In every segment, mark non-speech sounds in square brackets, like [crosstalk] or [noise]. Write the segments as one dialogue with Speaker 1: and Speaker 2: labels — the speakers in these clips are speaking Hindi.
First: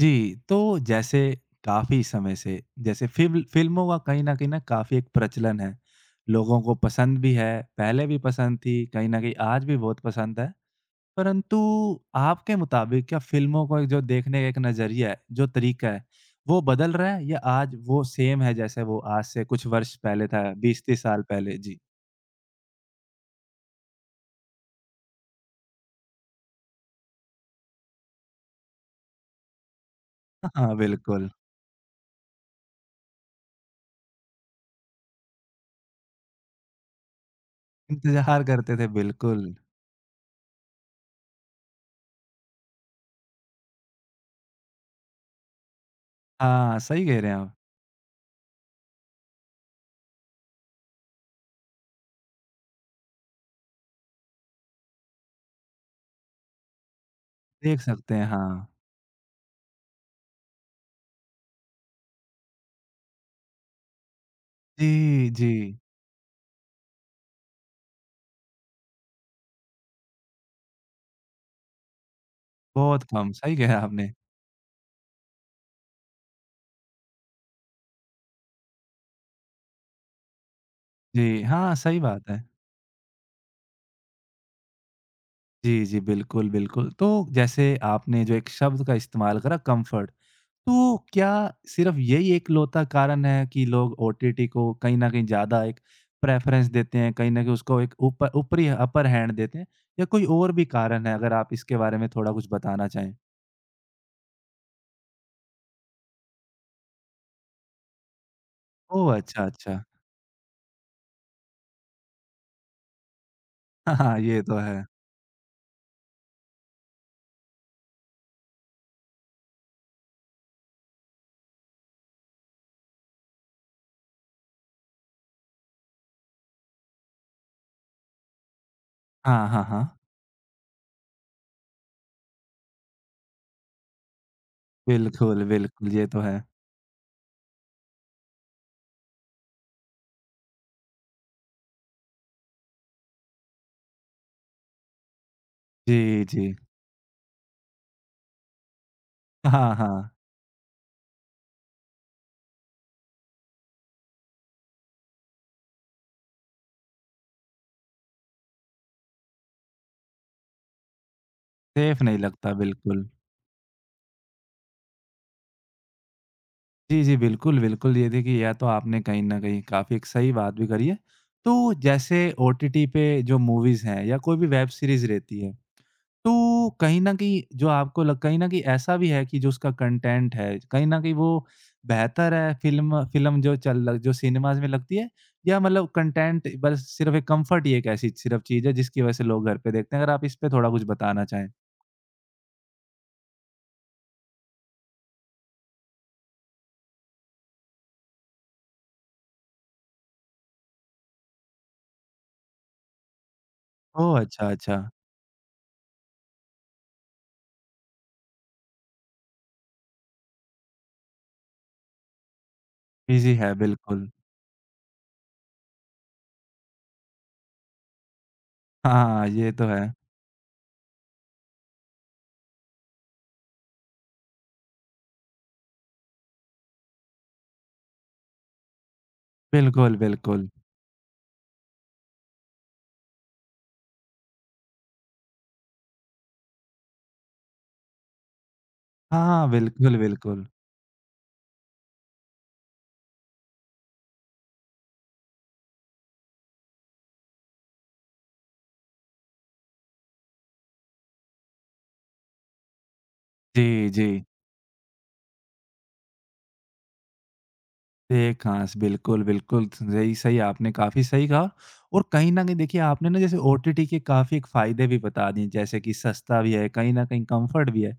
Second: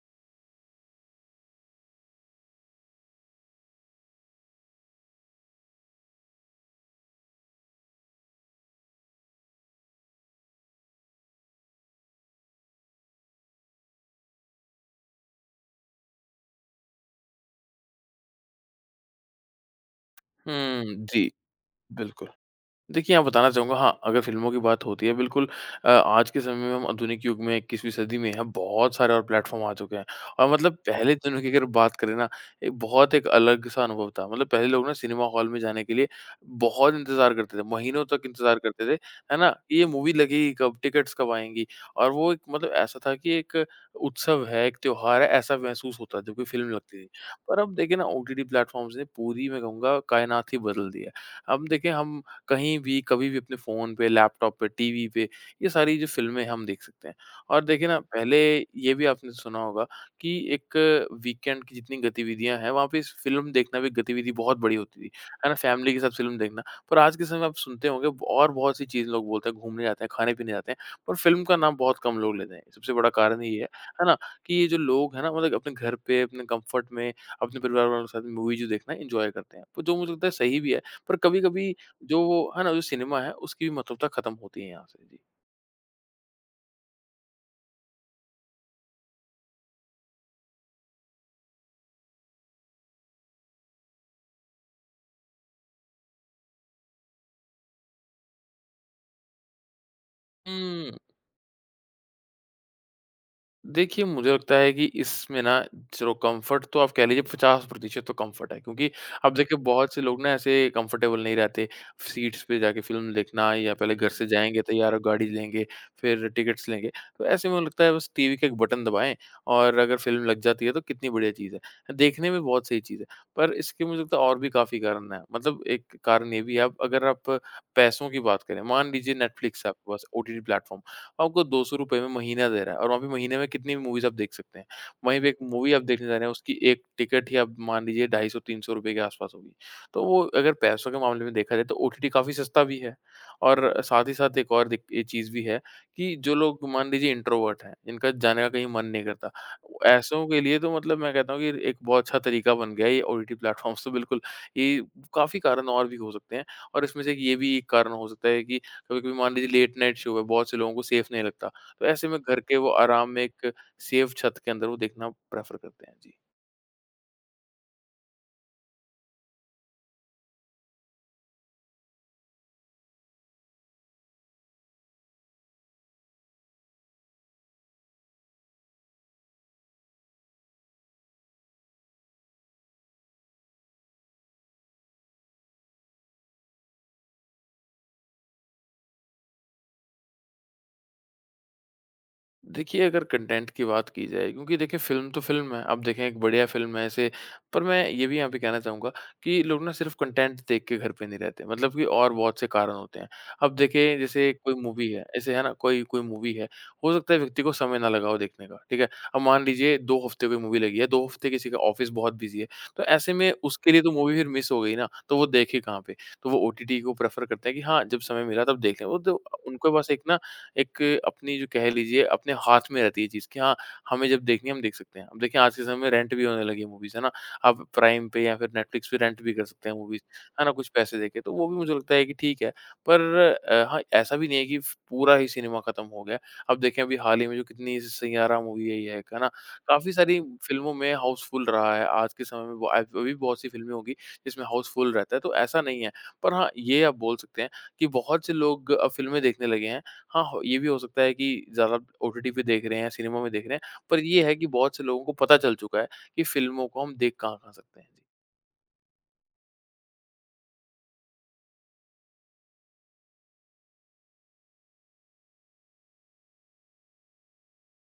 Speaker 1: जी, तो जैसे काफ़ी समय से जैसे फ़िल्मों का कहीं न काफ़ी एक प्रचलन है। लोगों को पसंद भी है, पहले भी पसंद थी, कहीं न कहीं आज भी बहुत पसंद है। परंतु आपके मुताबिक क्या फ़िल्मों को एक जो देखने का एक नज़रिया है, जो तरीका है, वो बदल रहा है या आज वो सेम है जैसे वो आज से कुछ वर्ष पहले था, 20-30 साल
Speaker 2: जी,
Speaker 1: पहले? जी।
Speaker 2: बिल्कुल। देखिए, यहाँ बताना चाहूँगा हाँ, अगर फ़िल्मों की बात होती है बिल्कुल। आज के समय में हम आधुनिक युग में 21वीं सदी में हैं, बहुत सारे और प्लेटफ़ॉर्म आ चुके हैं और
Speaker 1: हाँ,
Speaker 2: मतलब पहले
Speaker 1: बिल्कुल।
Speaker 2: दिनों की अगर बात करें ना, एक बहुत एक अलग-सा अनुभव था। मतलब पहले लोग ना सिनेमा हॉल में जाने के लिए बहुत इंतज़ार करते थे, महीनों तक
Speaker 1: इंतज़ार
Speaker 2: इंतज़ार
Speaker 1: करते
Speaker 2: करते
Speaker 1: थे,
Speaker 2: थे, है
Speaker 1: बिल्कुल।
Speaker 2: ना? कि ये मूवी लगेगी कब, टिकट्स कब आएँगी? और वो एक मतलब ऐसा था कि एक उत्सव है, एक त्योहार है, ऐसा महसूस होता था जब कोई फ़िल्म
Speaker 1: हाँ,
Speaker 2: लगती
Speaker 1: सही
Speaker 2: थी।
Speaker 1: कह रहे हैं आप।
Speaker 2: पर अब देखिए ना ओटीटी प्लेटफ़ॉर्म्स ने पूरी मैं कहूँगा कायनात ही बदल दी है। अब देखिए हम कहीं भी, कभी भी अपने फ़ोन पे, लैपटॉप पे, टीवी पे, ये सारी जो फ़िल्में हैं, हम देख सकते हैं। और
Speaker 1: देख
Speaker 2: देखिए ना,
Speaker 1: सकते हैं,
Speaker 2: पहले
Speaker 1: हाँ।
Speaker 2: ये भी आपने सुना होगा कि एक वीकेंड की जितनी गतिविधियाँ हैं, वहाँ पे इस फ़िल्म देखना भी एक गतिविधि बहुत बड़ी होती थी,
Speaker 1: जी,
Speaker 2: है
Speaker 1: जी।
Speaker 2: ना? फ़ैमिली के साथ फ़िल्म देखना। पर आज के समय में आप सुनते होंगे और बहुत-सी चीज़ लोग बोलते हैं, घूमने जाते हैं, खाने-पीने जाते हैं, पर फ़िल्म का नाम बहुत कम लोग लेते हैं। सबसे
Speaker 1: बहुत
Speaker 2: बड़ा
Speaker 1: कम,
Speaker 2: कारण
Speaker 1: सही
Speaker 2: ये
Speaker 1: कहा
Speaker 2: है
Speaker 1: आपने।
Speaker 2: ना? कि ये जो लोग हैं ना, मतलब अपने घर पे, अपने कम्फ़र्ट में, अपने परिवार वालों के साथ मूवी जो देखना है, एन्जॉय करते हैं। तो जो मुझे लगता है सही भी है, पर
Speaker 1: जी,
Speaker 2: कभी-कभी
Speaker 1: हाँ, सही
Speaker 2: जो
Speaker 1: बात
Speaker 2: वो
Speaker 1: है।
Speaker 2: है ना, जो सिनेमा है उसकी भी महत्वता खत्म होती है यहाँ से। जी।
Speaker 1: जी, जी, बिल्कुल, बिल्कुल। तो जैसे आपने जो एक शब्द का इस्तेमाल करा कम्फ़र्ट, तो क्या सिर्फ़ यही एकलौता कारण है कि लोग ओटीटी को कहीं न कहीं ज़्यादा एक प्रेफ़रेंस देते हैं, कहीं न कहीं उसको एक ऊपर ऊपरी अपर हैंड देते हैं या कोई और भी
Speaker 2: हुँ,
Speaker 1: कारण है? अगर आप इसके बारे में थोड़ा कुछ बताना चाहें।
Speaker 2: देखिए, मुझे लगता है कि इसमें ना चलो कम्फ़र्ट तो आप कह लीजिए 50% तो कम्फ़र्ट है क्योंकि
Speaker 1: ओह!
Speaker 2: अब
Speaker 1: अच्छा,
Speaker 2: देखिए
Speaker 1: अच्छा।
Speaker 2: बहुत से लोग ना ऐसे कम्फ़र्टेबल नहीं रहते, सीट्स पे जाके फ़िल्म देखना या
Speaker 1: [laughs]
Speaker 2: पहले
Speaker 1: हाँ,
Speaker 2: घर
Speaker 1: हाँ,
Speaker 2: से
Speaker 1: ये तो
Speaker 2: जाएँगे,
Speaker 1: है।
Speaker 2: तैयार और गाड़ी लेंगे, फिर टिकट्स लेंगे। तो ऐसे में लगता है बस टीवी का एक बटन दबाएँ और अगर फ़िल्म लग जाती है तो कितनी बढ़िया चीज़ है। देखने में बहुत सही चीज़ है, पर इसके मुझे लगता है और भी काफ़ी कारण हैं। मतलब एक कारण ये भी है अब अगर आप पैसों की बात करें, मान लीजिए
Speaker 1: हाँ,
Speaker 2: नेटफ्लिक्स
Speaker 1: हाँ,
Speaker 2: है
Speaker 1: हाँ।
Speaker 2: आपके पास ओटीटी प्लेटफ़ॉर्म, वो आपको ₹200 में महीना दे रहा है और वहाँ पे महीने में कितनी मूवीज़ आप देख सकते हैं। वहीं पे एक
Speaker 1: बिल्कुल,
Speaker 2: मूवी आप
Speaker 1: बिल्कुल,
Speaker 2: देखने
Speaker 1: ये
Speaker 2: जा रहे
Speaker 1: तो
Speaker 2: हैं,
Speaker 1: है।
Speaker 2: उसकी एक टिकट ही आप मान लीजिए ₹250-300 के आस-पास होगी। तो वो अगर पैसों के मामले में देखा जाए तो ओटीटी काफ़ी सस्ता भी है और साथ ही साथ एक और दिक ये चीज़ भी है कि
Speaker 1: जी,
Speaker 2: जो
Speaker 1: जी।
Speaker 2: लोग मान लीजिए इंट्रोवर्ट हैं, जिनका जाने का कहीं मन नहीं करता,
Speaker 1: हाँ, हाँ।
Speaker 2: ऐसों के लिए तो मतलब मैं कहता हूँ कि एक बहुत अच्छा तरीका बन गया है ये ओटीटी प्लेटफ़ॉर्म्स तो बिल्कुल। ये काफ़ी कारण और भी हो सकते हैं और इसमें से एक ये भी एक कारण हो सकता है कि कभी-कभी मान लीजिए लेट नाइट शो है, बहुत से लोगों को सेफ नहीं लगता। तो
Speaker 1: सेफ़
Speaker 2: ऐसे में
Speaker 1: नहीं
Speaker 2: घर
Speaker 1: लगता,
Speaker 2: के वो
Speaker 1: बिल्कुल।
Speaker 2: आराम में एक सेफ छत के अंदर वो देखना प्रेफ़र करते हैं। जी।
Speaker 1: जी, जी। बिल्कुल, बिल्कुल। ये देखिए या तो आपने कहीं न कहीं काफ़ी एक सही बात भी करी है। तो जैसे ओटीटी पे जो मूवीज़ हैं या कोई भी वेब सीरीज़ रहती है, तो कहीं न कहीं जो आपको लग कहीं न कहीं ऐसा भी है कि जो उसका कंटेंट है, कहीं न कहीं वो बेहतर है फ़िल्म फ़िल्म जो जो सिनेमाज़ में लगती है या मतलब कंटेंट बस सिर्फ़ एक कम्फ़र्ट ही एक ऐसी सिर्फ़ चीज़ है जिसकी वज़ह से लोग घर पे देखते हैं? अगर आप इस पे थोड़ा कुछ बताना चाहें।
Speaker 2: देखिए, अगर कंटेंट की बात की जाए क्योंकि देखिए फ़िल्म तो फ़िल्म है, आप देखें एक बढ़िया फ़िल्म है ऐसे। पर मैं ये भी यहाँ पे कहना चाहूँगा कि लोग ना सिर्फ़ कंटेंट देख के घर पे नहीं रहते, मतलब कि और बहुत से कारण होते हैं। अब देखिए
Speaker 1: ओह!
Speaker 2: जैसे
Speaker 1: अच्छा,
Speaker 2: कोई
Speaker 1: अच्छा।
Speaker 2: मूवी है, ऐसे है ना? कोई कोई मूवी है, हो सकता है व्यक्ति को समय ना लगा हो देखने का, ठीक है? अब मान लीजिए 2 हफ़्ते कोई मूवी लगी है, 2 हफ़्ते किसी का ऑफ़िस बहुत बिज़ी है, तो ऐसे में
Speaker 1: बिज़ी है,
Speaker 2: उसके लिए तो
Speaker 1: बिल्कुल।
Speaker 2: मूवी फिर मिस हो गई ना, तो वो देखे कहाँ पे? तो वो ओटीटी को प्रेफ़र करते हैं कि हाँ, जब समय मिला तब देख लें,
Speaker 1: हाँ,
Speaker 2: वो तो
Speaker 1: हाँ, ये तो
Speaker 2: उनके
Speaker 1: है।
Speaker 2: पास एक ना एक अपनी जो कह लीजिए अपने हाथ में रहती है चीज़ कि हाँ, हमें जब देखनी है हम देख सकते हैं। अब देखिए आज के समय में रेंट भी होने लगी है मूवीज़, है ना? आप प्राइम पे या फिर नेटफ्लिक्स पे रेंट भी कर सकते हैं
Speaker 1: बिल्कुल,
Speaker 2: मूवीज़, है
Speaker 1: बिल्कुल।
Speaker 2: ना? कुछ पैसे देके, तो वो भी मुझे लगता है कि ठीक है। पर हाँ, ऐसा भी नहीं है कि फ पूरा ही सिनेमा खत्म हो गया है। अब देखें अभी हाल ही में जो कितनी सैयारा मूवी आई है, एक, है ना?
Speaker 1: हाँ,
Speaker 2: काफ़ी
Speaker 1: बिल्कुल,
Speaker 2: सारी
Speaker 1: बिल्कुल।
Speaker 2: फ़िल्मों में हाउसफुल रहा है। आज के समय में ब आज अभी बहुत सी फ़िल्में होंगी जिसमें हाउसफुल रहता है, तो ऐसा नहीं है। पर हाँ, ये आप बोल सकते हैं कि बहुत से लोग अब फ़िल्में देखने लगे हैं। हाँ, हो ये भी हो सकता है कि ज़्यादा ओटीटी पे देख रहे हैं, सिनेमा में देख रहे हैं,
Speaker 1: जी,
Speaker 2: पर
Speaker 1: जी।
Speaker 2: ये है कि बहुत से लोगों को पता चल चुका है कि फ़िल्मों को हम देख कहाँ-कहाँ सकते हैं।
Speaker 1: एक आँस, बिल्कुल, बिल्कुल, सही सही आपने काफ़ी सही कहा और कहीं न कहीं देखिए आपने ना जैसे ओटीटी के काफ़ी एक फ़ायदे भी बता दिए, जैसे कि सस्ता भी है, कहीं न कहीं कम्फ़र्ट भी है।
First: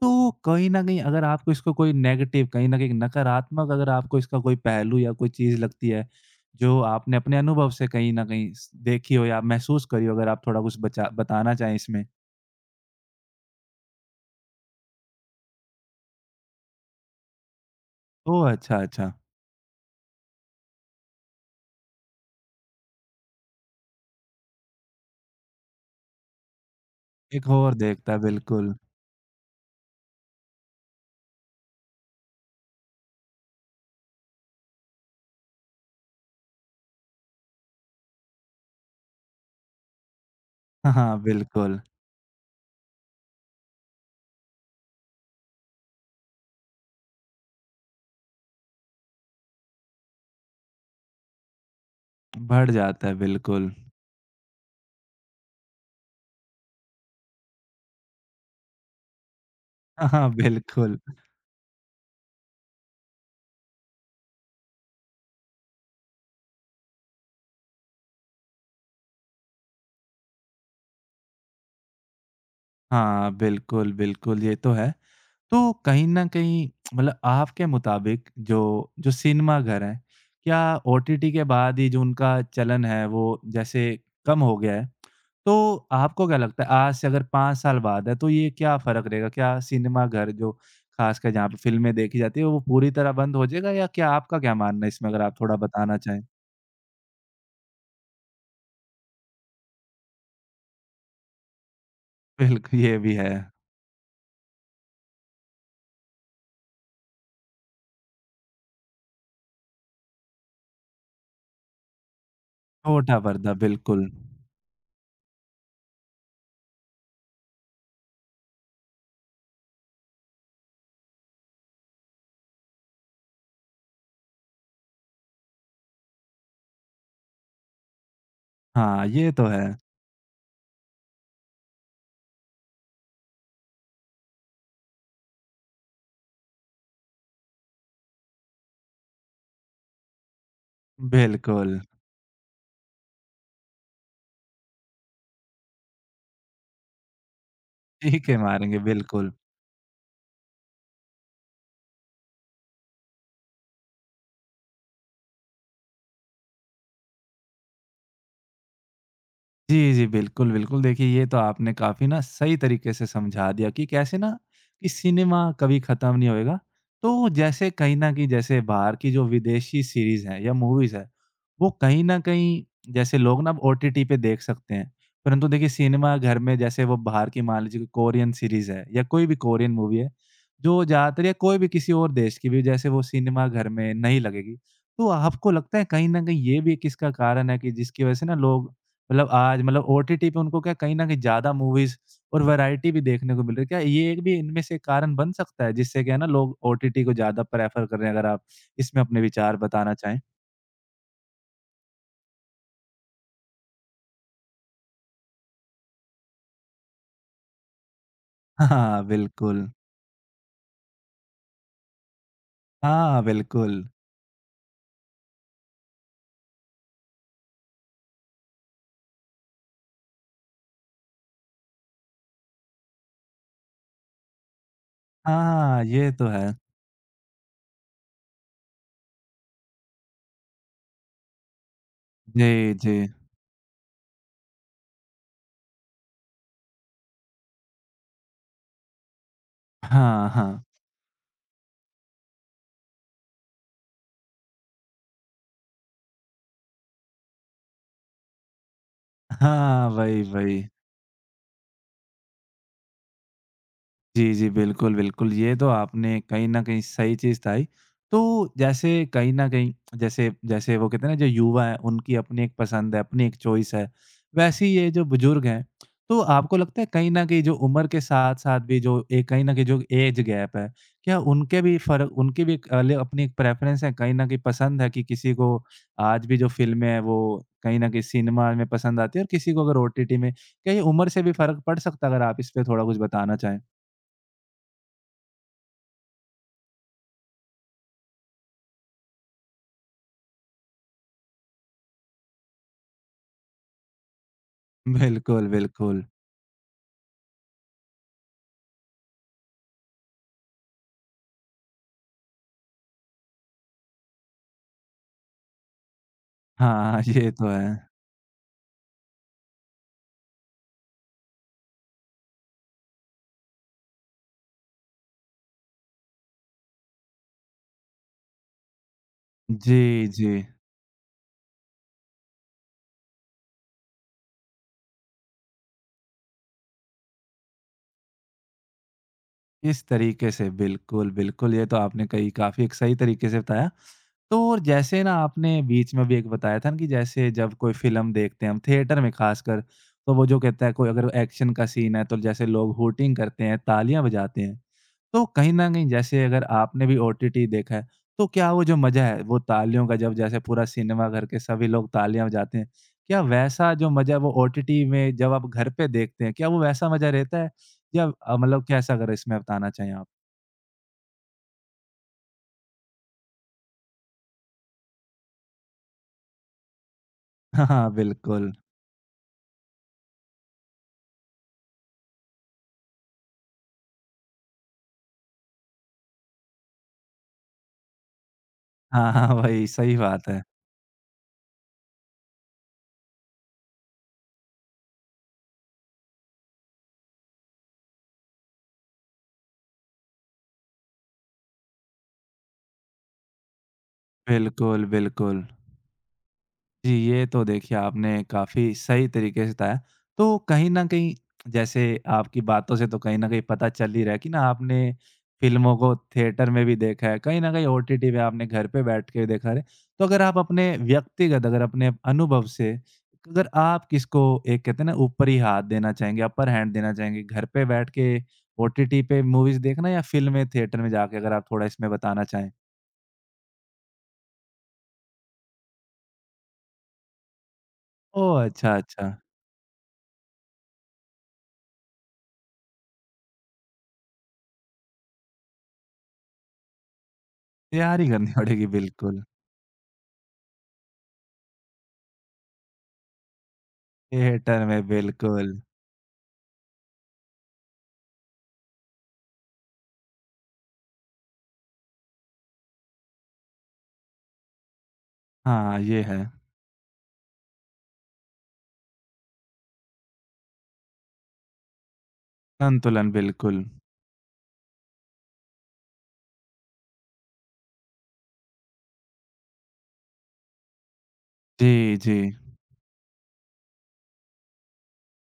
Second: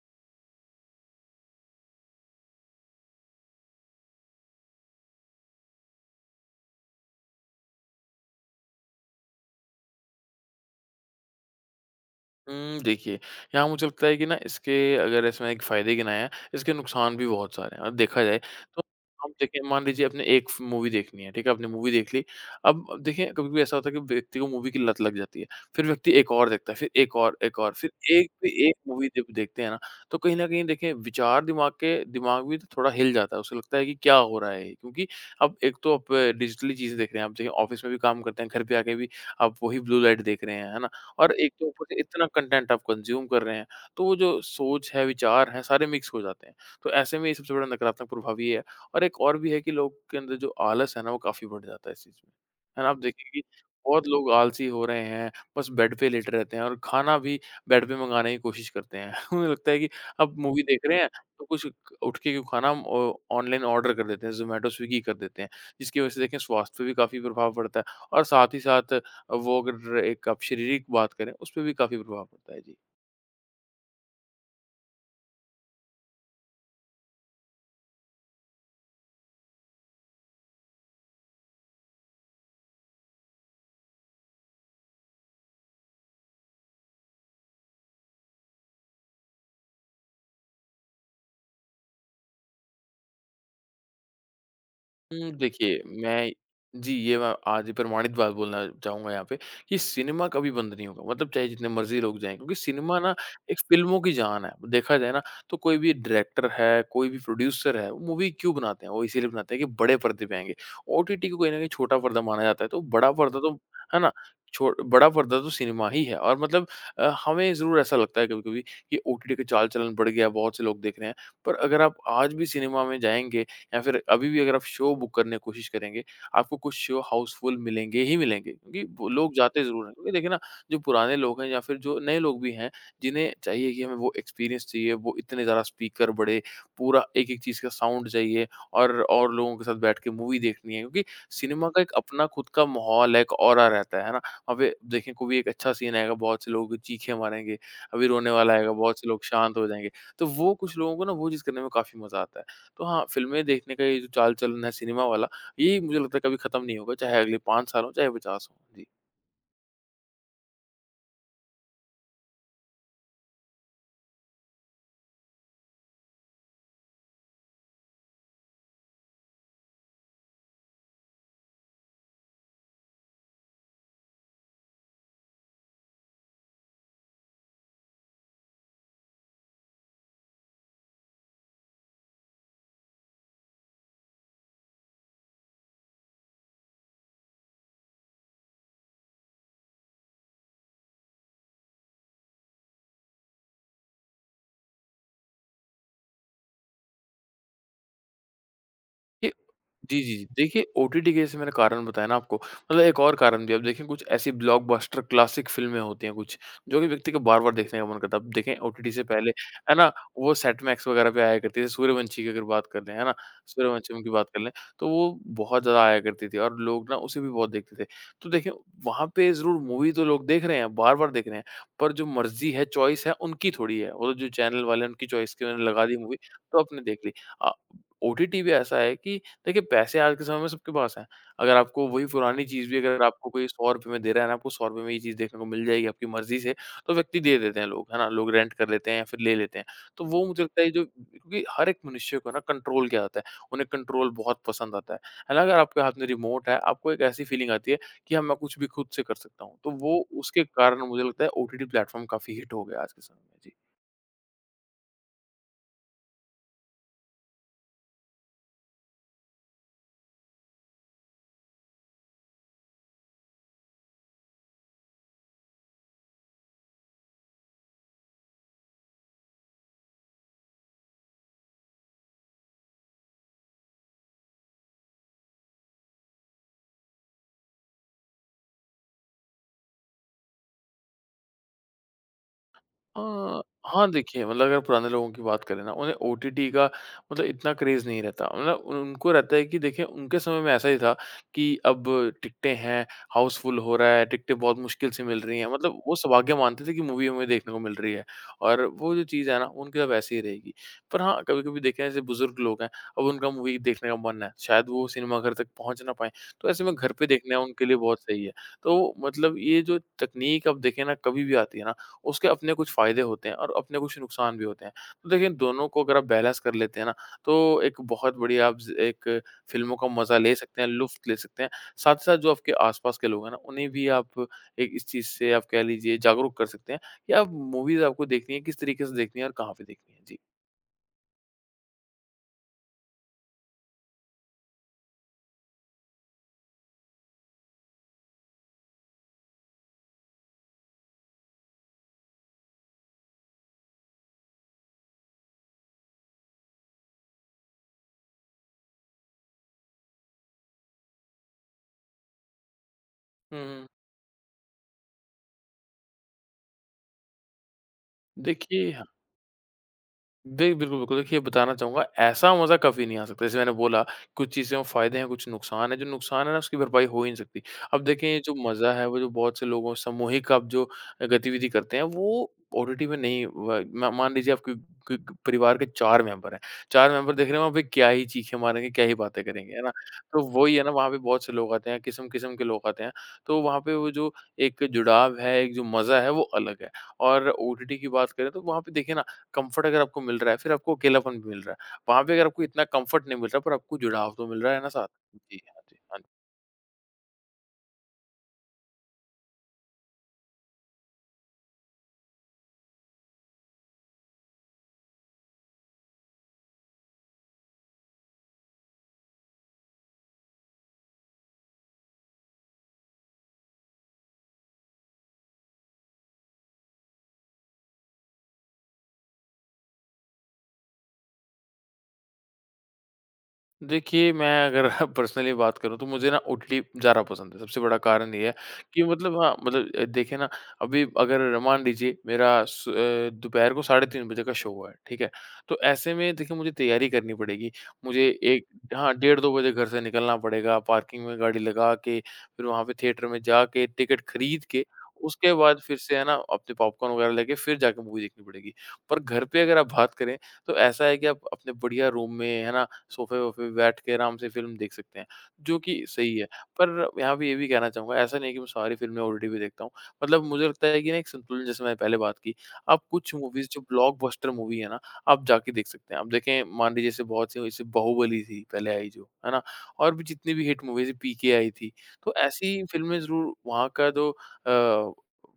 Speaker 1: तो कहीं न कहीं अगर आपको इसको कोई नेगेटिव कहीं न कहीं नकारात्मक अगर आपको इसका कोई पहलू या कोई चीज़ लगती है, जो आपने अपने अनुभव से कहीं न कहीं स देखी हो या महसूस करी हो, अगर आप थोड़ा कुछ बचा बताना चाहें इसमें?
Speaker 2: देखिए, यहाँ मुझे लगता है कि ना इसके अगर इसमें एक फ़ायदे गिनाए हैं, इसके नुकसान भी बहुत सारे हैं। और देखा जाए
Speaker 1: ओह! अच्छा,
Speaker 2: तो
Speaker 1: अच्छा।
Speaker 2: हम देखिए मान लीजिए आपने एक फ़ मूवी देखनी है, ठीक है? आपने मूवी देख ली, अब देखिए कभी-कभी ऐसा होता है कि व्यक्ति को मूवी की लत लग जाती है। फिर व्यक्ति एक और देखता है, फिर
Speaker 1: एक
Speaker 2: एक और,
Speaker 1: और
Speaker 2: फिर
Speaker 1: देखता है,
Speaker 2: एक पे एक
Speaker 1: बिल्कुल। [laughs]
Speaker 2: मूवी जब देखते हैं ना, तो कहीं न कहीं देखिए विचार दिमाग भी तो थोड़ा हिल जाता है, उसे लगता है कि क्या हो रहा है ये? क्योंकि अब एक तो आप डिजिटली चीज़ें देख रहे हैं, आप देखिए ऑफ़िस में भी काम करते हैं, घर पे आके भी आप वही ब्लू लाइट देख रहे हैं, है ना?
Speaker 1: हाँ, हाँ,
Speaker 2: और एक तो
Speaker 1: बिल्कुल।
Speaker 2: ऊपर से इतना कंटेंट आप कंज़्यूम कर रहे हैं, तो वो जो सोच है, विचार हैं, सारे मिक्स हो जाते हैं। तो ऐसे में ये सबसे बड़ा नकारात्मक प्रभाव ये है और एक और भी है कि लोग के अंदर जो आलस है ना, वो काफ़ी बढ़ जाता है इस चीज़ में।
Speaker 1: बढ़
Speaker 2: है ना? आप
Speaker 1: जाता है,
Speaker 2: देखेंगे कि
Speaker 1: बिल्कुल।
Speaker 2: बहुत लोग आलसी हो रहे हैं, बस बेड पे लेटे रहते हैं और खाना भी बेड पे मँगाने की कोशिश करते हैं। [laughs] उन्हें लगता है कि
Speaker 1: हाँ, हाँ,
Speaker 2: अब मूवी देख रहे
Speaker 1: बिल्कुल।
Speaker 2: हैं, तो कुछ उठ के क्यों खाना, हम ऑ ऑनलाइन ऑर्डर कर देते हैं, ज़ोमैटो, स्विगी कर देते हैं। जिसकी वज़ह से देखें स्वास्थ्य पे भी काफ़ी प्रभाव पड़ता है और साथ ही साथ वो अगर एक आप शारीरिक बात करें, उसपे भी काफ़ी प्रभाव पड़ता है। जी।
Speaker 1: हाँ, बिल्कुल, बिल्कुल, ये तो है। तो कहीं न कहीं मतलब आपके मुताबिक जो जो सिनेमाघर हैं, क्या ओटीटी के बाद ही जो उनका चलन है, वो जैसे कम हो गया है? तो आपको क्या लगता है, आज से अगर 5 साल बाद है, तो ये क्या फ़र्क रहेगा? क्या सिनेमाघर जो खासकर जहाँ पे फ़िल्में देखी जाती हैं, वो पूरी तरह बंद हो जाएगा या क्या आपका क्या मानना है इसमें, अगर आप थोड़ा
Speaker 2: देखिए
Speaker 1: बताना चाहें?
Speaker 2: मैं जी, ये मैं आज प्रमाणित बात बोलना चाहूँगा यहाँ पे कि सिनेमा कभी बंद नहीं होगा, मतलब चाहे जितने मर्ज़ी लोग जाएँ क्योंकि
Speaker 1: बिल्कुल, ये
Speaker 2: सिनेमा ना
Speaker 1: भी है।
Speaker 2: एक फ़िल्मों की जान है। देखा जाए ना तो कोई भी डायरेक्टर है, कोई भी प्रोड्यूसर है, वो मूवी क्यों बनाते हैं? वो इसीलिए बनाते हैं कि बड़े पर्दे पे आएँगे। ओटीटी को कहीं न कहीं छोटा पर्दा माना जाता है, तो बड़ा
Speaker 1: छोटा
Speaker 2: पर्दा तो
Speaker 1: पर्दा,
Speaker 2: है
Speaker 1: बिल्कुल।
Speaker 2: ना? छो बड़ा पर्दा तो सिनेमा ही है और मतलब हमें ज़रूर ऐसा लगता है कभी-कभी कि ओटीटी का चाल-चलन बढ़ गया, बहुत से लोग देख रहे हैं। पर अगर आप आज भी सिनेमा में जाएँगे या फिर अभी भी अगर आप शो बुक करने की कोशिश करेंगे, आपको कुछ शो हाउसफुल मिलेंगे ही मिलेंगे, क्योंकि
Speaker 1: हाँ,
Speaker 2: वो
Speaker 1: ये
Speaker 2: लोग
Speaker 1: तो है।
Speaker 2: जाते ज़रूर हैं। क्योंकि देखिए ना, जो पुराने लोग हैं या फिर जो नए लोग भी हैं, जिन्हें चाहिए कि हमें वो एक्सपीरियंस चाहिए, वो इतने ज़्यादा स्पीकर बड़े, पूरा एक-एक चीज़ का साउंड चाहिए और लोगों के साथ बैठ के मूवी देखनी है, क्योंकि सिनेमा
Speaker 1: बिल्कुल,
Speaker 2: का एक अपना खुद का माहौल है, एक ऑरा रहता है ना? वहाँ पे देखें कोई भी एक अच्छा सीन आएगा, बहुत से लोग चीखें मारेंगे, अभी रोने
Speaker 1: चीखें
Speaker 2: वाला आएगा,
Speaker 1: मारेंगे,
Speaker 2: बहुत से लोग
Speaker 1: बिल्कुल।
Speaker 2: शांत हो जाएँगे। तो वो कुछ लोगों को ना वो चीज़ करने में काफ़ी मज़ा आता है। तो हाँ, फ़िल्में देखने का ये जो चाल-चलन है सिनेमा वाला, ये मुझे लगता है कभी खत्म नहीं होगा, चाहे अगले 5 साल हों, चाहे 50 हों। जी।
Speaker 1: जी, जी। बिल्कुल, बिल्कुल। देखिए, ये तो आपने काफ़ी ना सही तरीके से समझा दिया कि कैसे ना कि सिनेमा कभी ख़त्म नहीं होएगा। तो जैसे कहीं न कहीं जैसे बाहर की जो विदेशी सीरीज़ हैं या मूवीज़ हैं, वो कहीं न कहीं जैसे लोग ना अब ओटीटी पे देख सकते हैं। परंतु देखिए सिनेमा घर में जैसे वो बाहर की मान लीजिए कोरियन सीरीज़ है या कोई भी कोरियन मूवी है, जो ज़्यादातर या कोई भी किसी और देश की भी जैसे वो सिनेमा घर में नहीं लगेगी। तो आपको लगता है कहीं न कहीं ये भी एक इसका कारण है कि जिसकी वज़ह से ना लोग मतलब आज मतलब ओटीटी पे उनको क्या कहीं न कहीं ज़्यादा मूवीज़ और वैरायटी भी देखने को मिल रही है। क्या ये एक भी इनमें से कारण बन सकता है जिससे क्या है ना लोग ओटीटी को ज़्यादा प्रेफ़र कर रहे हैं? अगर आप इसमें अपने
Speaker 2: ये
Speaker 1: विचार बताना
Speaker 2: जी, जी,
Speaker 1: चाहें।
Speaker 2: जी। देखिए ओटीटी के जैसे मैंने कारण बताया ना आपको, मतलब एक और कारण भी है। अब देखिए कुछ ऐसी ब्लॉकबस्टर क्लासिक फ़िल्में होती हैं कुछ, जो कि व्यक्ति को बार-बार देखने का मन करता है। अब देखें
Speaker 1: [laughs]
Speaker 2: ओटीटी से
Speaker 1: हाँ,
Speaker 2: पहले,
Speaker 1: बिल्कुल।
Speaker 2: है ना, वो सेट मैक्स वगैरह पे आया करती थी। सूर्यवंशी की अगर बात कर लें, है ना,
Speaker 1: हाँ, बिल्कुल।
Speaker 2: सूर्यवंशम की बात कर लें, तो वो बहुत ज़्यादा आया करती थी और लोग ना उसे भी बहुत देखते थे। तो देखिए वहाँ पे ज़रूर मूवी तो लोग देख रहे हैं, बार-बार देख रहे हैं, पर जो मर्ज़ी है, चॉइस है, उनकी थोड़ी है। वो जो चैनल वाले हैं, उनकी चॉइस की उन्होंने
Speaker 1: हाँ,
Speaker 2: लगा दी
Speaker 1: ये
Speaker 2: मूवी,
Speaker 1: तो है।
Speaker 2: तो आपने देख ली। अ, ओटीटी भी ऐसा है कि देखिए पैसे आज के समय में सबके पास हैं। अगर आपको वही पुरानी चीज़
Speaker 1: जी,
Speaker 2: भी
Speaker 1: जी।
Speaker 2: अगर आपको कोई ₹100 में दे रहा है ना, आपको ₹100 में ये चीज़ देखने को मिल जाएगी आपकी मर्ज़ी से, तो व्यक्ति दे देते हैं लोग, है ना? लोग रेंट कर लेते हैं या फिर ले लेते हैं। तो वो
Speaker 1: हाँ,
Speaker 2: मुझे लगता
Speaker 1: हाँ।
Speaker 2: है जो क्योंकि हर एक मनुष्य को ना कंट्रोल क्या होता है, उन्हें कंट्रोल बहुत पसंद आता है। है ना? अगर आपके हाथ में रिमोट है, आपको एक ऐसी फीलिंग आती है कि हाँ, मैं कुछ भी खुद से कर सकता हूँ। तो
Speaker 1: हाँ,
Speaker 2: वो
Speaker 1: वही,
Speaker 2: उसके
Speaker 1: वही।
Speaker 2: कारण मुझे लगता है ओटीटी प्लेटफ़ॉर्म काफ़ी हिट हो गया आज के समय में। जी।
Speaker 1: जी, जी। बिल्कुल, बिल्कुल। ये तो आपने कहीं न कहीं सही चीज़ बताई। तो जैसे कहीं न कहीं जैसे जैसे वो कहते हैं ना जो युवा है उनकी अपनी एक पसंद है, अपनी एक चॉइस है। वैसे ही ये जो बुजुर्ग हैं, तो आपको लगता है कहीं न कहीं जो उम्र के साथ-साथ भी जो एक कहीं न कहीं जो ऐज गैप है, क्या उनके भी फ़र्क उनकी भी एक अल अपनी एक प्रेफ़रेंस है कहीं न कहीं पसंद है कि किसी को आज भी जो फ़िल्में हैं वो कहीं न कहीं सिनेमा में पसंद आती है और किसी को अगर ओटीटी में, क्या ये उम्र से भी फ़र्क पड़ सकता है? अगर आप इस पे थोड़ा कुछ बताना
Speaker 2: अ,
Speaker 1: चाहें।
Speaker 2: हाँ, देखिए मतलब अगर पुराने लोगों की बात करें ना, उन्हें ओटीटी का मतलब इतना क्रेज़ नहीं रहता। मतलब उन उनको रहता है कि देखिए उनके समय में ऐसा ही था कि अब टिकटें हैं, हाउसफुल हो रहा है, टिकटें बहुत मुश्किल से मिल रही हैं।
Speaker 1: बिल्कुल,
Speaker 2: मतलब वो
Speaker 1: बिल्कुल।
Speaker 2: सौभाग्य मानते थे कि मूवी हमें देखने को मिल रही है और वो जो चीज़ है ना, उनके साथ वैसे ही रहेगी। पर हाँ, कभी-कभी देखें ऐसे बुज़ुर्ग लोग हैं, अब उनका मूवी देखने का मन है, शायद वो सिनेमाघर तक पहुँच ना पाएँ, तो ऐसे में घर
Speaker 1: हाँ,
Speaker 2: पे
Speaker 1: ये
Speaker 2: देखना
Speaker 1: तो
Speaker 2: उनके लिए
Speaker 1: है।
Speaker 2: बहुत सही है। तो मतलब ये जो तकनीक अब देखें ना, कभी भी आती है ना, उसके अपने कुछ फ़ायदे होते हैं और अपने कुछ नुकसान भी होते हैं। तो देखिए दोनों को अगर आप बैलेंस कर लेते हैं ना, तो एक बहुत बढ़िया आप ज़ एक फ़िल्मों
Speaker 1: जी,
Speaker 2: का मज़ा
Speaker 1: जी।
Speaker 2: ले सकते हैं, लुफ़्त ले सकते हैं। साथ ही साथ जो आपके आस-पास के लोग हैं ना, उन्हें भी आप एक इस चीज़ से आप कह लीजिए जागरूक कर सकते हैं कि आप मूवीज़ आपको देखनी है, किस तरीके से देखनी है और कहाँ पे
Speaker 1: इस
Speaker 2: देखनी है? जी।
Speaker 1: तरीके से बिल्कुल, बिल्कुल, ये तो आपने कही काफ़ी एक सही तरीके से बताया। तो और जैसे ना आपने बीच में भी एक बताया था ना कि जैसे जब कोई फ़िल्म देखते हैं हम थिएटर में ख़ासकर, तो वो जो कहता है कोई अगर एक्शन का सीन है तो जैसे लोग हूटिंग करते हैं, तालियाँ बजाते हैं। तो कहीं न कहीं जैसे अगर आपने भी ओटीटी देखा है, तो क्या वो जो मज़ा है, वो तालियों का जब जैसे पूरा सिनेमाघर के सभी लोग तालियाँ बजाते हैं, क्या
Speaker 2: हुँ, हुँ।
Speaker 1: वैसा जो मज़ा वो ओटीटी में जब आप घर पे देखते हैं, क्या वो वैसा मज़ा रहता है? या मतलब
Speaker 2: देखिए
Speaker 1: कैसा अगर इसमें बताना चाहें आप?
Speaker 2: जी, बिल्कुल, बिल्कुल। देखिए, बताना चाहूँगा ऐसा मज़ा कभी नहीं आ सकता। जैसे मैंने बोला कुछ चीज़ों में फ़ायदे हैं, कुछ नुकसान हैं। जो नुकसान है ना उसकी भरपाई हो ही नहीं सकती।
Speaker 1: [laughs] हाँ,
Speaker 2: अब
Speaker 1: हाँ,
Speaker 2: देखें ये जो
Speaker 1: बिल्कुल।
Speaker 2: मज़ा है वो जो बहुत से लोगों सामूहिक आप जो गतिविधि करते हैं वो ओटीटी में नहीं व म मान लीजिए आपके क क परिवार के 4 मेंबर हैं। 4 मेंबर देख रहे हो वहाँ पे क्या ही चीखें मारेंगे, क्या ही
Speaker 1: हाँ,
Speaker 2: बातें
Speaker 1: हाँ,
Speaker 2: करेंगे, है
Speaker 1: वही,
Speaker 2: ना?
Speaker 1: सही
Speaker 2: तो
Speaker 1: बात है।
Speaker 2: वही है ना वहाँ पे बहुत से लोग आते हैं, किस्म-किस्म के लोग आते हैं। तो वहाँ पे वो जो एक जुड़ाव है, एक जो मज़ा है वो अलग है। और ओटीटी की बात करें तो वहाँ पे देखिए ना कंफर्ट अगर आपको मिल रहा है, फिर आपको अकेलापन भी मिल रहा है। वहाँ पे अगर आपको इतना कंफर्ट नहीं मिल रहा, पर आपको जुड़ाव तो मिल रहा है ना
Speaker 1: बिल्कुल,
Speaker 2: साथ। जी,
Speaker 1: बिल्कुल।
Speaker 2: हाँ जी, हाँ जी।
Speaker 1: जी, ये तो देखिए आपने काफ़ी सही तरीके से बताया। तो कहीं न कहीं जैसे आपकी बातों से तो कहीं न कहीं पता चल ही रहा है कि ना आपने फ़िल्मों को थिएटर में भी देखा है, कहीं न कहीं ओटीटी पे आपने घर पे बैठ के भी देखा है। तो अगर आप अपने व्यक्तिगत अगर अपने अनुभव से अगर आप किसको एक कहते हैं ना ऊपरी हाथ देना चाहेंगे, अपर हैंड देना चाहेंगे, घर पे बैठ के ओटीटी पे मूवीज़ देखना या फ़िल्में थिएटर में जाके? अगर आप थोड़ा इसमें बताना चाहें।
Speaker 2: देखिए, मैं अगर [laughs] पर्सनली बात करूँ तो मुझे ना उटली ज़्यादा पसंद है। सबसे बड़ा कारण ये है
Speaker 1: ओह! अच्छा,
Speaker 2: कि
Speaker 1: अच्छा।
Speaker 2: मतलब हाँ, मतलब देखिए ना अभी अगर मान लीजिए मेरा स दोपहर को साढ़े 3 बजे का शो है, ठीक है? तो ऐसे में देखिए मुझे तैयारी करनी पड़ेगी। मुझे
Speaker 1: तैयारी करनी [laughs]
Speaker 2: एक
Speaker 1: पड़ेगी,
Speaker 2: हाँ, डेढ़
Speaker 1: बिल्कुल।
Speaker 2: 2 बजे घर से निकलना पड़ेगा, पार्किंग में गाड़ी लगा के, फिर वहाँ पे थिएटर में जाके टिकट खरीद के,
Speaker 1: थिएटर में
Speaker 2: उसके
Speaker 1: बिल्कुल।
Speaker 2: बाद फिर से है ना अपने पॉपकॉर्न वगैरह लेके फिर जाके मूवी देखनी पड़ेगी। पर घर पे अगर आप बात करें तो ऐसा है कि आप अपने बढ़िया रूम में है ना सोफे-वोफे पे बैठ के आराम से फ़िल्म देख सकते हैं, जो
Speaker 1: हाँ,
Speaker 2: कि
Speaker 1: ये
Speaker 2: सही
Speaker 1: है।
Speaker 2: है। पर यहाँ पे ये भी कहना चाहूँगा ऐसा नहीं है कि मैं सारी फ़िल्में ओटीटी पे देखता हूँ। मतलब मुझे लगता है कि ना एक संतुलन जैसे मैंने पहले बात की, आप
Speaker 1: संतुलन
Speaker 2: कुछ मूवीज़ जो
Speaker 1: बिल्कुल।
Speaker 2: ब्लॉकबस्टर मूवी है ना, आप जाके देख सकते हैं। आप देखें मान लीजिए जैसे बहुत सी जैसे बाहुबली थी पहले आई जो, है ना? और भी जितनी भी हिट मूवीज़ पीके आई थी,
Speaker 1: जी,
Speaker 2: तो
Speaker 1: जी।
Speaker 2: ऐसी फ़िल्में ज़रूर वहाँ का जो अ,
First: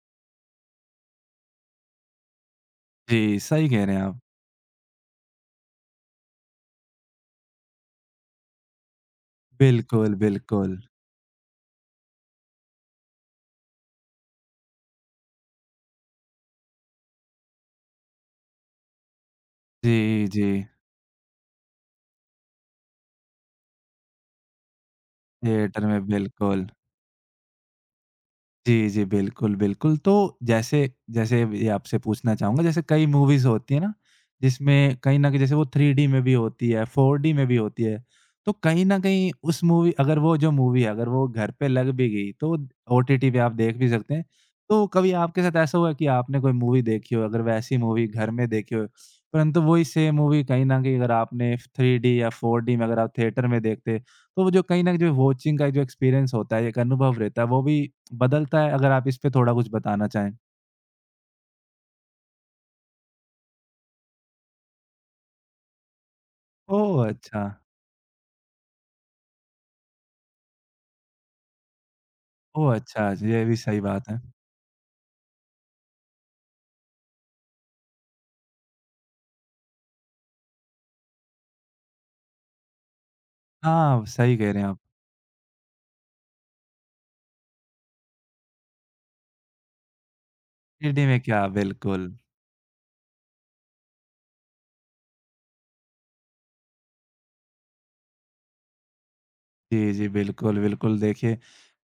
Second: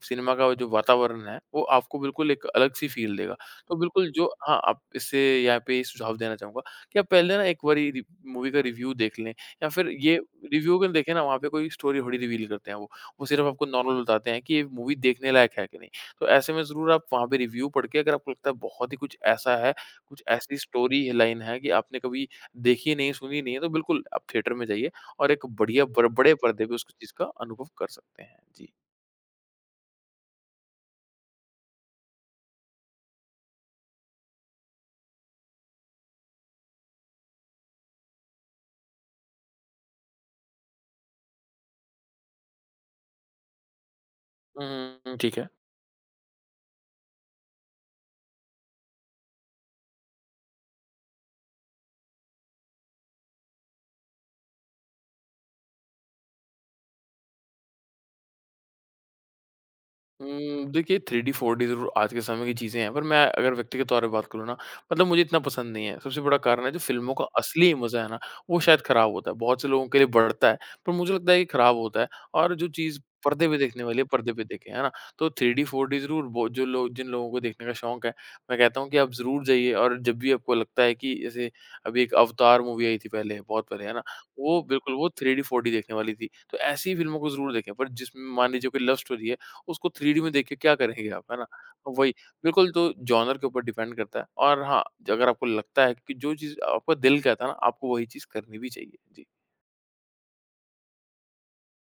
Speaker 2: सिनेमा का जो वातावरण है, वो आपको बिल्कुल एक अलग-सी फ़ील देगा।
Speaker 1: जी, सही
Speaker 2: तो
Speaker 1: कह रहे हैं
Speaker 2: बिल्कुल
Speaker 1: आप।
Speaker 2: जो हाँ, आप इससे यहाँ पे ये सुझाव देना चाहूँगा। कि आप पहले ना एक बारी रि मूवी का रिव्यू देख लें या फिर ये
Speaker 1: बिल्कुल,
Speaker 2: रिव्यू
Speaker 1: बिल्कुल।
Speaker 2: अगर देखें ना वहाँ पे कोई स्टोरी थोड़ी रिवील करते हैं वो। वो सिर्फ़ आपको नॉर्मल बताते हैं कि ये मूवी देखने लायक है कि नहीं। तो ऐसे में ज़रूर आप वहाँ पे रिव्यू पढ़ के अगर आपको लगता है बहुत ही कुछ ऐसा है, कुछ
Speaker 1: जी, जी।
Speaker 2: ऐसी स्टोरी लाइन है कि आपने कभी देखी नहीं, सुनी नहीं है तो बिल्कुल आप थिएटर में जाइए और एक बढ़िया
Speaker 1: थिएटर में
Speaker 2: बर बड़े पर्दे
Speaker 1: बिल्कुल।
Speaker 2: पे उस चीज़ का अनुभव कर सकते हैं। जी।
Speaker 1: जी, जी। बिल्कुल, बिल्कुल। तो जैसे जैसे ये आपसे पूछना चाहूँगा जैसे कई मूवीज़ होती है ना, जिसमें कहीं न कहीं जैसे वो 3D में भी होती है, 4D में भी होती है। तो कहीं न कहीं उस मूवी अगर वो जो मूवी है, अगर वो घर पे लग भी गई तो ओटीटी पे आप देख भी सकते हैं।
Speaker 2: हुँ,
Speaker 1: तो
Speaker 2: हुँ,
Speaker 1: कभी
Speaker 2: हुँ। ठीक
Speaker 1: आपके
Speaker 2: है।
Speaker 1: साथ ऐसा हुआ है कि आपने कोई मूवी देखी हो, अगर वैसी मूवी घर में देखी हो, परंतु वही सेम मूवी कहीं न कहीं अगर आपने 3D या 4D में अगर आप थिएटर में देखते, तो वो जो कहीं न कहीं जो वॉचिंग का जो एक्सपीरियंस होता है, एक अनुभव रहता है, वो भी बदलता है, अगर आप इस पे थोड़ा कुछ बताना चाहें?
Speaker 2: देखिए, 3D, 4D ज़रूर आज के समय की चीज़ें हैं, पर मैं अगर व्यक्तिगत तौर पे बात करूँ ना, मतलब मुझे इतना पसंद नहीं है। सबसे बड़ा कारण है, जो
Speaker 1: ओह!
Speaker 2: फ़िल्मों का
Speaker 1: अच्छा।
Speaker 2: असली मज़ा है ना, वो शायद ख़राब होता है। बहुत से लोगों के लिए बढ़ता है, पर मुझे लगता है कि ख़राब होता है और जो
Speaker 1: ओह!
Speaker 2: चीज़
Speaker 1: अच्छा, ये
Speaker 2: पर्दे
Speaker 1: भी
Speaker 2: पे
Speaker 1: सही
Speaker 2: देखने वाली है,
Speaker 1: बात है।
Speaker 2: पर्दे पे देखें, है ना? तो 3D, 4D ज़रूर वो जो लोग जिन लोगों को देखने का शौक है, मैं कहता हूँ कि आप ज़रूर जाइए और जब भी आपको लगता है कि जैसे अभी एक अवतार मूवी आई थी पहले, बहुत पहले, है ना?
Speaker 1: हाँ, सही कह
Speaker 2: वो
Speaker 1: रहे हैं आप।
Speaker 2: बिल्कुल, वो 3D, 4D देखने वाली थी। तो ऐसी फ़िल्मों को ज़रूर देखें, पर जिसमें मान लीजिए कोई लव स्टोरी है, उसको 3D में देख के क्या
Speaker 1: सिटी
Speaker 2: करेंगे
Speaker 1: में
Speaker 2: आप, है ना?
Speaker 1: क्या
Speaker 2: तो
Speaker 1: बिल्कुल।
Speaker 2: वही, बिल्कुल तो जॉनर के ऊपर डिपेंड करता है और हाँ, अगर आपको लगता है कि जो चीज़ आपका दिल कहता है ना, आपको वही चीज़ करनी भी चाहिए। जी।
Speaker 1: जी, जी। बिल्कुल, बिल्कुल। देखिए,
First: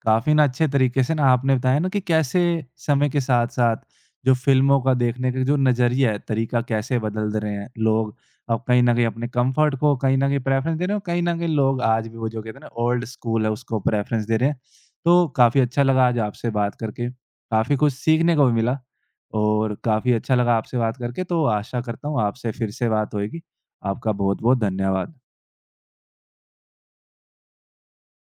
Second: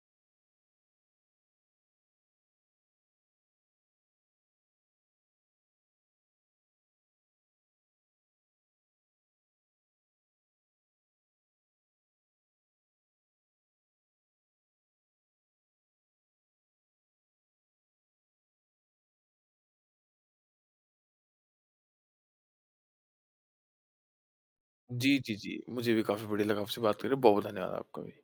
Speaker 1: काफ़ी ना अच्छे तरीके से ना आपने बताया ना कि कैसे समय के साथ-साथ जो फ़िल्मों का देखने का जो नज़रिया है, तरीका कैसे बदल रहे हैं। लोग अब कहीं न कहीं अपने कम्फ़र्ट को कहीं न कहीं प्रेफ़रेंस दे रहे हैं और कहीं न कहीं लोग आज भी वो जो कहते हैं ना ओल्ड स्कूल है, उसको प्रेफ़रेंस दे रहे हैं। तो काफ़ी अच्छा लगा आज आपसे बात करके। काफ़ी कुछ सीखने को भी मिला और काफ़ी अच्छा लगा आपसे बात करके। तो आशा करता हूँ आपसे फिर से बात होएगी। आपका बहुत-बहुत
Speaker 2: जी,
Speaker 1: धन्यवाद।
Speaker 2: जी, जी। मुझे भी काफ़ी बढ़िया लगा आपसे बात करके, बहुत धन्यवाद आपका भी।